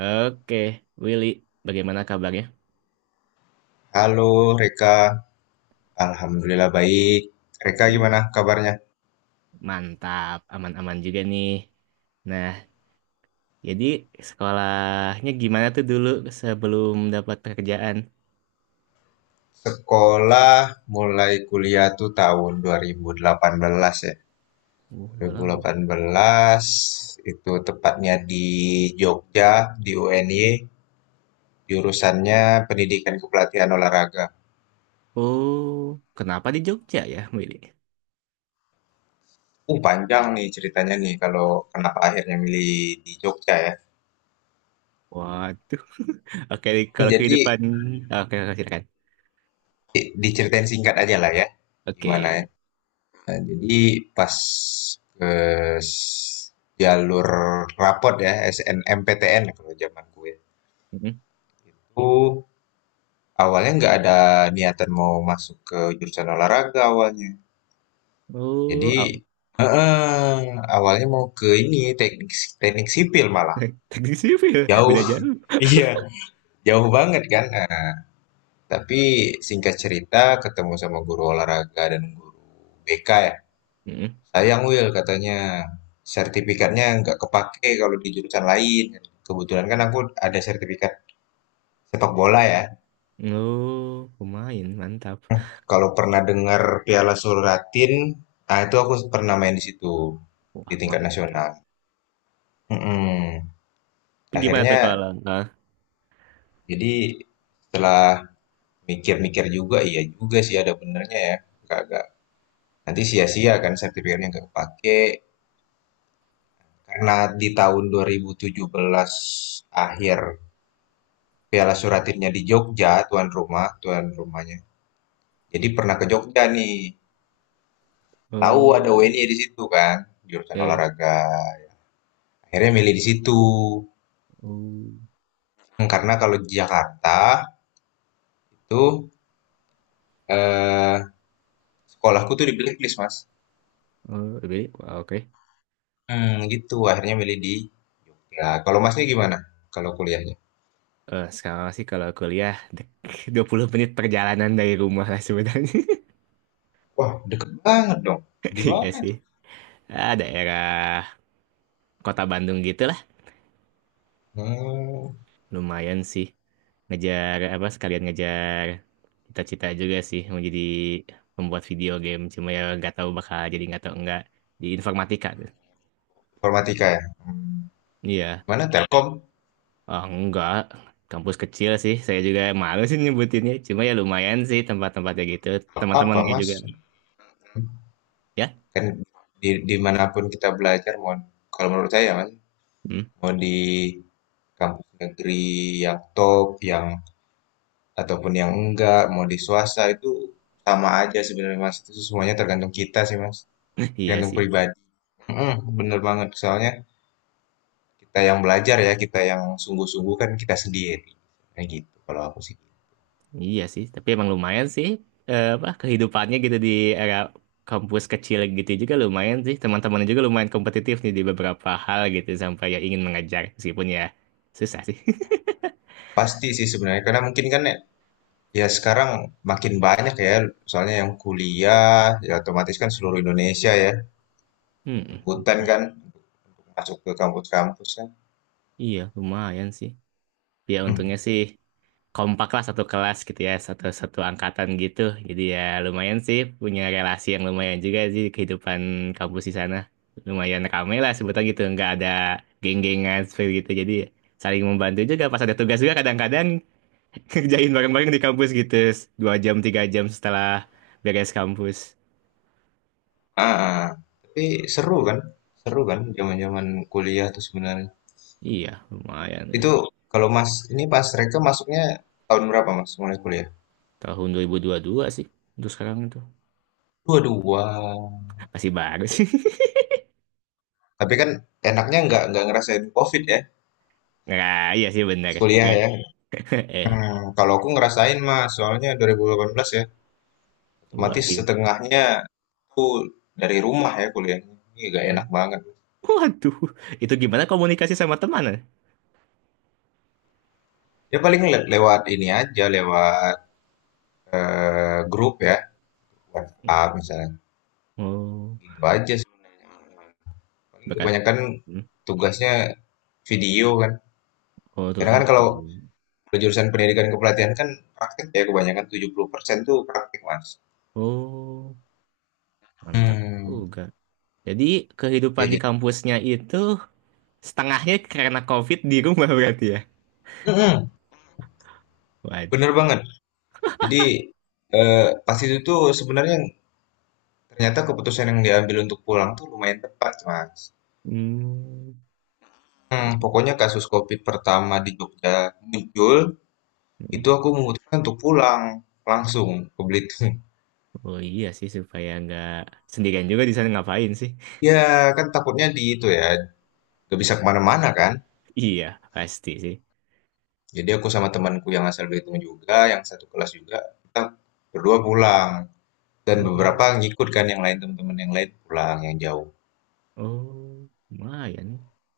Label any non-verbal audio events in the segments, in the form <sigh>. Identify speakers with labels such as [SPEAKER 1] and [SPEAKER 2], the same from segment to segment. [SPEAKER 1] Oke, Willy, bagaimana kabarnya?
[SPEAKER 2] Halo Reka, alhamdulillah baik. Reka gimana
[SPEAKER 1] Hmm,
[SPEAKER 2] kabarnya?
[SPEAKER 1] Mantap, aman-aman juga nih. Nah, jadi sekolahnya gimana tuh dulu sebelum dapat pekerjaan?
[SPEAKER 2] Sekolah mulai kuliah tuh tahun 2018 ya.
[SPEAKER 1] Oh, udah lama.
[SPEAKER 2] 2018 itu tepatnya di Jogja, di UNY, jurusannya Pendidikan Kepelatihan Olahraga.
[SPEAKER 1] Oh, kenapa di Jogja ya, Willy?
[SPEAKER 2] Panjang nih ceritanya nih kalau kenapa akhirnya milih di Jogja ya.
[SPEAKER 1] Waduh. <laughs> Oke,
[SPEAKER 2] <laughs>
[SPEAKER 1] kalau
[SPEAKER 2] Jadi
[SPEAKER 1] kehidupan... Oke, oke, silakan.
[SPEAKER 2] diceritain singkat aja lah ya.
[SPEAKER 1] Oke.
[SPEAKER 2] Gimana ya. Nah, jadi pas ke s- jalur rapot ya, SNMPTN kalau zaman gue
[SPEAKER 1] Mm.
[SPEAKER 2] itu awalnya nggak ada niatan mau masuk ke jurusan olahraga awalnya.
[SPEAKER 1] Oh,
[SPEAKER 2] Jadi
[SPEAKER 1] oh.
[SPEAKER 2] heeh, awalnya mau ke ini teknik teknik sipil malah
[SPEAKER 1] <laughs> Teknik sipil,
[SPEAKER 2] jauh.
[SPEAKER 1] beda jauh.
[SPEAKER 2] <laughs> Iya, jauh banget kan. Nah, tapi singkat cerita ketemu sama guru olahraga dan guru BK ya.
[SPEAKER 1] Mm.
[SPEAKER 2] Sayang Will katanya, sertifikatnya nggak kepake kalau di jurusan lain. Kebetulan kan aku ada sertifikat sepak bola ya.
[SPEAKER 1] Oh, pemain, mantap.
[SPEAKER 2] Kalau pernah dengar Piala Suratin, ah itu aku pernah main di situ di
[SPEAKER 1] Wah,
[SPEAKER 2] tingkat
[SPEAKER 1] mantap.
[SPEAKER 2] nasional. Mm-mm.
[SPEAKER 1] Gimana tuh
[SPEAKER 2] Akhirnya
[SPEAKER 1] kalau... Hah?
[SPEAKER 2] jadi setelah mikir-mikir juga, iya juga sih ada benernya ya. Nggak- nggak- Nanti sia-sia kan sertifikatnya nggak kepake. Karena di tahun 2017 akhir, Piala Suratinnya di Jogja, tuan rumahnya. Jadi pernah ke Jogja nih, tahu
[SPEAKER 1] Oh.
[SPEAKER 2] ada UNY di situ kan, jurusan
[SPEAKER 1] Ya, ya.
[SPEAKER 2] olahraga. Akhirnya milih di situ.
[SPEAKER 1] Oh,
[SPEAKER 2] Hmm, karena kalau di Jakarta itu eh, sekolahku tuh di blacklist, Mas.
[SPEAKER 1] oh, lebih. Wah, oke.
[SPEAKER 2] Hmm, gitu. Akhirnya milih di. Nah kalau Masnya gimana? Kalau kuliahnya?
[SPEAKER 1] Eh, sekarang sih kalau kuliah 20 menit perjalanan dari rumah lah sebenarnya. <laughs>
[SPEAKER 2] Wah, deket banget dong. Di
[SPEAKER 1] Iya
[SPEAKER 2] mana
[SPEAKER 1] sih.
[SPEAKER 2] tuh?
[SPEAKER 1] Ah, daerah kota Bandung gitu lah.
[SPEAKER 2] Hmm,
[SPEAKER 1] Lumayan sih. Ngejar apa sekalian ngejar cita-cita juga sih mau jadi pembuat video game. Cuma ya nggak tahu bakal jadi, nggak tahu enggak, di informatika tuh.
[SPEAKER 2] informatika ya. Hmm, di
[SPEAKER 1] Iya.
[SPEAKER 2] mana? Telkom?
[SPEAKER 1] Oh, enggak. Kampus kecil sih. Saya juga malu sih nyebutinnya. Cuma ya lumayan sih tempat-tempatnya gitu.
[SPEAKER 2] Apa,
[SPEAKER 1] Teman-temannya
[SPEAKER 2] Mas?
[SPEAKER 1] juga. Ya.
[SPEAKER 2] Kan di dimanapun kita belajar, mau kalau menurut saya kan,
[SPEAKER 1] Hmm?
[SPEAKER 2] mau di kampus negeri yang top, yang ataupun yang enggak, mau di swasta itu sama aja sebenarnya, Mas. Itu semuanya tergantung kita sih, Mas.
[SPEAKER 1] Iya
[SPEAKER 2] Tergantung
[SPEAKER 1] sih,
[SPEAKER 2] pribadi. Mhm, bener banget. Soalnya kita yang belajar ya, kita yang sungguh-sungguh kan kita sendiri. Kayak gitu kalau aku sih.
[SPEAKER 1] iya sih. Tapi emang lumayan sih, eh, apa kehidupannya gitu di era kampus kecil gitu juga lumayan sih. Teman-temannya juga lumayan kompetitif nih di beberapa hal gitu sampai ya ingin mengejar meskipun ya susah sih. <laughs>
[SPEAKER 2] Pasti sih sebenarnya karena mungkin kan ya, ya sekarang makin banyak ya soalnya yang kuliah ya, otomatis kan seluruh Indonesia ya
[SPEAKER 1] Hmm,
[SPEAKER 2] rebutan
[SPEAKER 1] gitu.
[SPEAKER 2] kan masuk ke kampus-kampus kan.
[SPEAKER 1] Iya, lumayan sih. Ya
[SPEAKER 2] Hmm.
[SPEAKER 1] untungnya sih kompak lah satu kelas gitu ya, satu satu angkatan gitu, jadi ya lumayan sih punya relasi yang lumayan juga sih di kehidupan kampus di sana, lumayan ramai lah sebutan gitu, nggak ada geng-gengan seperti gitu, jadi saling membantu juga pas ada tugas juga kadang-kadang <laughs> kerjain bareng-bareng di kampus gitu, 2 jam 3 jam setelah beres kampus.
[SPEAKER 2] Ah, ah, tapi seru kan? Seru kan zaman-zaman kuliah tuh sebenarnya.
[SPEAKER 1] Iya lumayan nih.
[SPEAKER 2] Itu kalau Mas ini pas Reka masuknya tahun berapa Mas mulai kuliah?
[SPEAKER 1] Tahun 2022 sih untuk sekarang itu,
[SPEAKER 2] Dua-dua.
[SPEAKER 1] masih baru sih. <laughs>
[SPEAKER 2] Tapi kan enaknya nggak ngerasain COVID ya
[SPEAKER 1] Nggak, iya sih
[SPEAKER 2] pas
[SPEAKER 1] bener.
[SPEAKER 2] kuliah ya.
[SPEAKER 1] <laughs> Eh,
[SPEAKER 2] Hmm, kalau aku ngerasain Mas, soalnya 2018 ya,
[SPEAKER 1] wah
[SPEAKER 2] otomatis
[SPEAKER 1] gimana.
[SPEAKER 2] setengahnya aku dari rumah ya kuliahnya. Ini nggak enak
[SPEAKER 1] <laughs>
[SPEAKER 2] banget.
[SPEAKER 1] Waduh, itu gimana komunikasi sama teman, ya?
[SPEAKER 2] Ya paling lewat ini aja, lewat grup ya, WhatsApp misalnya.
[SPEAKER 1] Oh,
[SPEAKER 2] Gitu aja sih. Paling
[SPEAKER 1] berkat.
[SPEAKER 2] kebanyakan
[SPEAKER 1] Hmm.
[SPEAKER 2] tugasnya video kan.
[SPEAKER 1] Oh,
[SPEAKER 2] Karena
[SPEAKER 1] tugasnya
[SPEAKER 2] kan
[SPEAKER 1] buat
[SPEAKER 2] kalau
[SPEAKER 1] video.
[SPEAKER 2] kalau jurusan pendidikan kepelatihan kan praktik ya, kebanyakan 70% tuh praktik, Mas.
[SPEAKER 1] Oh, mantap
[SPEAKER 2] Hmm.
[SPEAKER 1] juga. Jadi kehidupan
[SPEAKER 2] Ya,
[SPEAKER 1] di
[SPEAKER 2] jadi
[SPEAKER 1] kampusnya itu setengahnya karena COVID di rumah <laughs> berarti ya?
[SPEAKER 2] mm-mm,
[SPEAKER 1] Waduh.
[SPEAKER 2] bener banget. Jadi pas itu tuh sebenarnya ternyata keputusan yang diambil untuk pulang tuh lumayan tepat, Mas.
[SPEAKER 1] Hmm.
[SPEAKER 2] Hmm, pokoknya kasus COVID pertama di Jogja muncul,
[SPEAKER 1] Hmm.
[SPEAKER 2] itu aku memutuskan untuk pulang langsung ke Belitung. <laughs>
[SPEAKER 1] Oh iya sih, supaya nggak sendirian juga di sana, ngapain sih?
[SPEAKER 2] Ya, kan takutnya di itu ya, gak bisa kemana-mana kan.
[SPEAKER 1] Iya pasti sih.
[SPEAKER 2] Jadi aku sama temanku yang asal Belitung juga, yang satu kelas juga, kita berdua pulang. Dan
[SPEAKER 1] Oh,
[SPEAKER 2] beberapa ngikut kan yang lain, teman-teman yang lain pulang yang jauh.
[SPEAKER 1] oh, lumayan.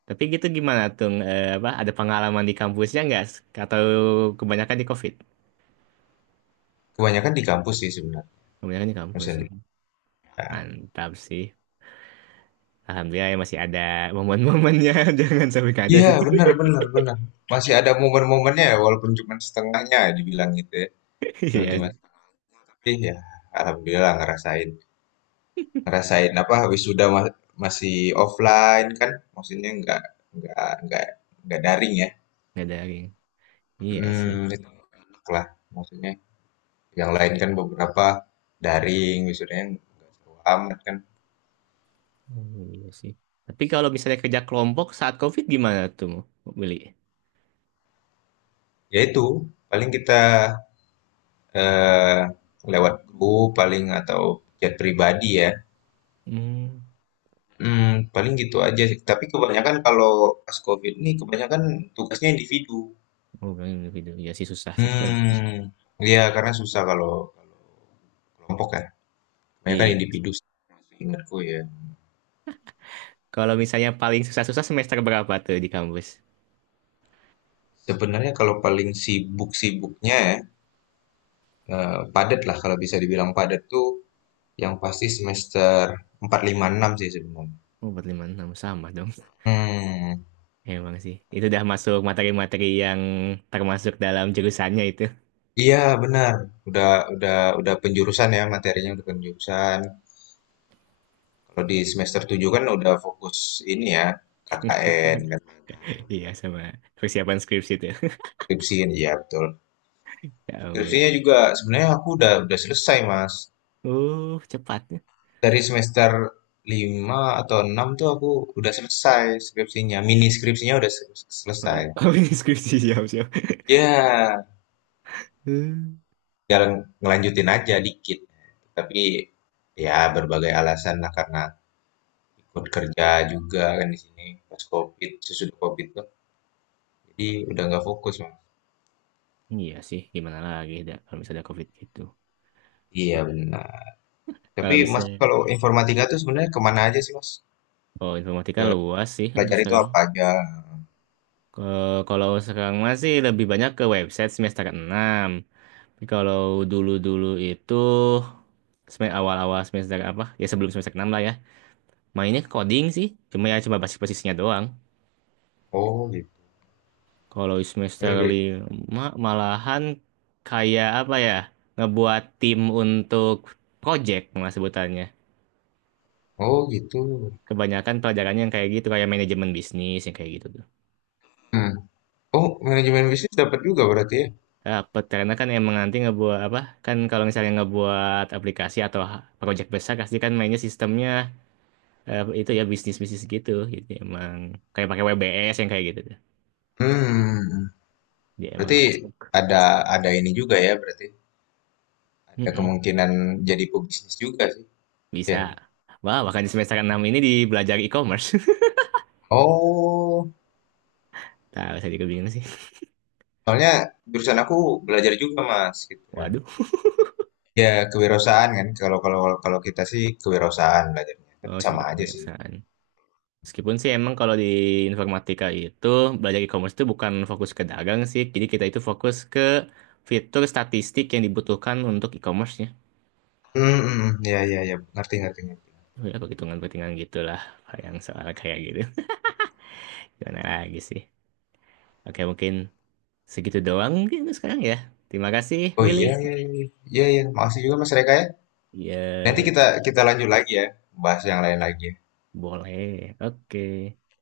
[SPEAKER 1] Tapi gitu gimana tuh, eh, apa ada pengalaman di kampusnya nggak, atau kebanyakan di COVID?
[SPEAKER 2] Kebanyakan di kampus sih sebenarnya.
[SPEAKER 1] Kebanyakan di kampus.
[SPEAKER 2] Dosen.
[SPEAKER 1] Mantap sih. Alhamdulillah ya masih ada momen-momennya. <laughs> Jangan sampai nggak ada
[SPEAKER 2] Iya,
[SPEAKER 1] sih.
[SPEAKER 2] benar,
[SPEAKER 1] <laughs>
[SPEAKER 2] benar, benar. Masih ada momen-momennya ya, walaupun cuma setengahnya ya dibilang gitu ya. Belum
[SPEAKER 1] Iya
[SPEAKER 2] cuma
[SPEAKER 1] sih.
[SPEAKER 2] tapi ya alhamdulillah ngerasain. Ngerasain apa habis sudah masih offline kan, maksudnya nggak nggak nggak nggak daring ya.
[SPEAKER 1] Nggak ada lagi. Iya sih.
[SPEAKER 2] Hmm, itu enak lah. Maksudnya yang lain kan beberapa daring, wisudanya nggak seru amat kan.
[SPEAKER 1] Hmm, iya sih. Tapi kalau misalnya kerja kelompok saat COVID gimana tuh, Beli?
[SPEAKER 2] Ya itu, paling kita eh, lewat grup paling atau chat pribadi ya.
[SPEAKER 1] Hmm.
[SPEAKER 2] Hmm, paling gitu aja sih. Tapi kebanyakan kalau pas COVID ini kebanyakan tugasnya individu.
[SPEAKER 1] Oh, bener video. Iya sih susah sih. <laughs>
[SPEAKER 2] Hmm, iya karena susah kalau kalau kelompok ya. Kebanyakan
[SPEAKER 1] Iya.
[SPEAKER 2] individu sih, seingatku ya.
[SPEAKER 1] Kalau misalnya paling susah-susah semester berapa tuh di kampus?
[SPEAKER 2] Sebenarnya kalau paling sibuk-sibuknya ya, padat lah kalau bisa dibilang padat tuh. Yang pasti semester 4 5 6 sih sebenarnya.
[SPEAKER 1] Oh, 4, 5, 6 sama dong.
[SPEAKER 2] Hmm,
[SPEAKER 1] <laughs> Emang sih. Itu udah masuk materi-materi yang termasuk dalam jurusannya itu.
[SPEAKER 2] iya benar, udah udah penjurusan ya, materinya udah penjurusan. Kalau di semester 7 kan udah fokus ini ya,
[SPEAKER 1] <laughs>
[SPEAKER 2] KKN kan,
[SPEAKER 1] Iya, sama persiapan skripsi itu.
[SPEAKER 2] skripsi kan, iya betul.
[SPEAKER 1] Ya
[SPEAKER 2] Skripsinya
[SPEAKER 1] ampun.
[SPEAKER 2] juga sebenarnya aku udah selesai, Mas.
[SPEAKER 1] Cepatnya. <laughs>
[SPEAKER 2] Dari semester 5 atau 6 tuh aku udah selesai skripsinya, mini skripsinya udah selesai.
[SPEAKER 1] Oh, ini skripsi siap-siap.
[SPEAKER 2] Ya.
[SPEAKER 1] Uh,
[SPEAKER 2] Ya ngelanjutin aja dikit. Tapi, ya berbagai alasan lah karena ikut kerja juga kan di sini pas COVID, sesudah COVID tuh. Jadi udah nggak fokus, Mas.
[SPEAKER 1] Iya sih, gimana lagi dah, kalau misalnya ada COVID gitu.
[SPEAKER 2] Iya benar. Tapi
[SPEAKER 1] Kalau
[SPEAKER 2] Mas
[SPEAKER 1] misalnya,
[SPEAKER 2] kalau informatika tuh sebenarnya kemana aja sih, Mas?
[SPEAKER 1] oh, informatika luas sih untuk
[SPEAKER 2] Pelajari itu
[SPEAKER 1] sekarang.
[SPEAKER 2] apa aja?
[SPEAKER 1] Kalau sekarang masih lebih banyak ke website semester 6. Tapi kalau dulu-dulu itu awal-awal semester apa? Ya sebelum semester 6 lah ya. Mainnya ke coding sih. Cuma ya coba basis-basisnya doang.
[SPEAKER 2] Oh gitu.
[SPEAKER 1] Kalau semester 5 malahan kayak apa ya? Ngebuat tim untuk project mas sebutannya.
[SPEAKER 2] Oh gitu.
[SPEAKER 1] Kebanyakan pelajarannya yang kayak gitu, kayak manajemen bisnis yang kayak gitu tuh.
[SPEAKER 2] Hmm. Oh, manajemen bisnis dapat juga berarti ya?
[SPEAKER 1] Dapet, karena kan emang nanti ngebuat apa? Kan kalau misalnya ngebuat aplikasi atau project besar pasti kan mainnya sistemnya, eh, itu ya bisnis-bisnis gitu. Jadi emang kayak pakai WBS yang kayak gitu tuh.
[SPEAKER 2] Hmm.
[SPEAKER 1] Dia emang
[SPEAKER 2] Berarti
[SPEAKER 1] masuk.
[SPEAKER 2] ada ada ini juga ya berarti. Ada
[SPEAKER 1] Mm-mm,
[SPEAKER 2] kemungkinan jadi pebisnis juga sih.
[SPEAKER 1] bisa.
[SPEAKER 2] Ya.
[SPEAKER 1] Wah, bahkan di semester 6 ini di belajar e-commerce.
[SPEAKER 2] Oh,
[SPEAKER 1] <laughs> Tahu saya juga bingung sih.
[SPEAKER 2] soalnya jurusan aku belajar juga Mas, gitu ya.
[SPEAKER 1] Waduh.
[SPEAKER 2] Ya kewirausahaan kan, kalau kalau kalau kita sih kewirausahaan belajarnya, tapi
[SPEAKER 1] Oh,
[SPEAKER 2] sama
[SPEAKER 1] sebetulnya
[SPEAKER 2] aja sih.
[SPEAKER 1] kebiasaan. Meskipun sih emang kalau di informatika itu belajar e-commerce itu bukan fokus ke dagang sih. Jadi kita itu fokus ke fitur statistik yang dibutuhkan untuk e-commerce-nya.
[SPEAKER 2] Hmm, hmm, ya ya ya, ngerti ngerti ngerti.
[SPEAKER 1] Ya, perhitungan-perhitungan gitulah yang soal kayak gitu. Gimana lagi sih? Oke, mungkin segitu doang mungkin sekarang ya. Terima kasih,
[SPEAKER 2] Oh iya
[SPEAKER 1] Willy.
[SPEAKER 2] iya iya iya, iya. Iya. Makasih juga Mas Reka ya. Nanti
[SPEAKER 1] Ya,
[SPEAKER 2] kita kita lanjut lagi ya, bahas yang lain lagi.
[SPEAKER 1] boleh. Oke.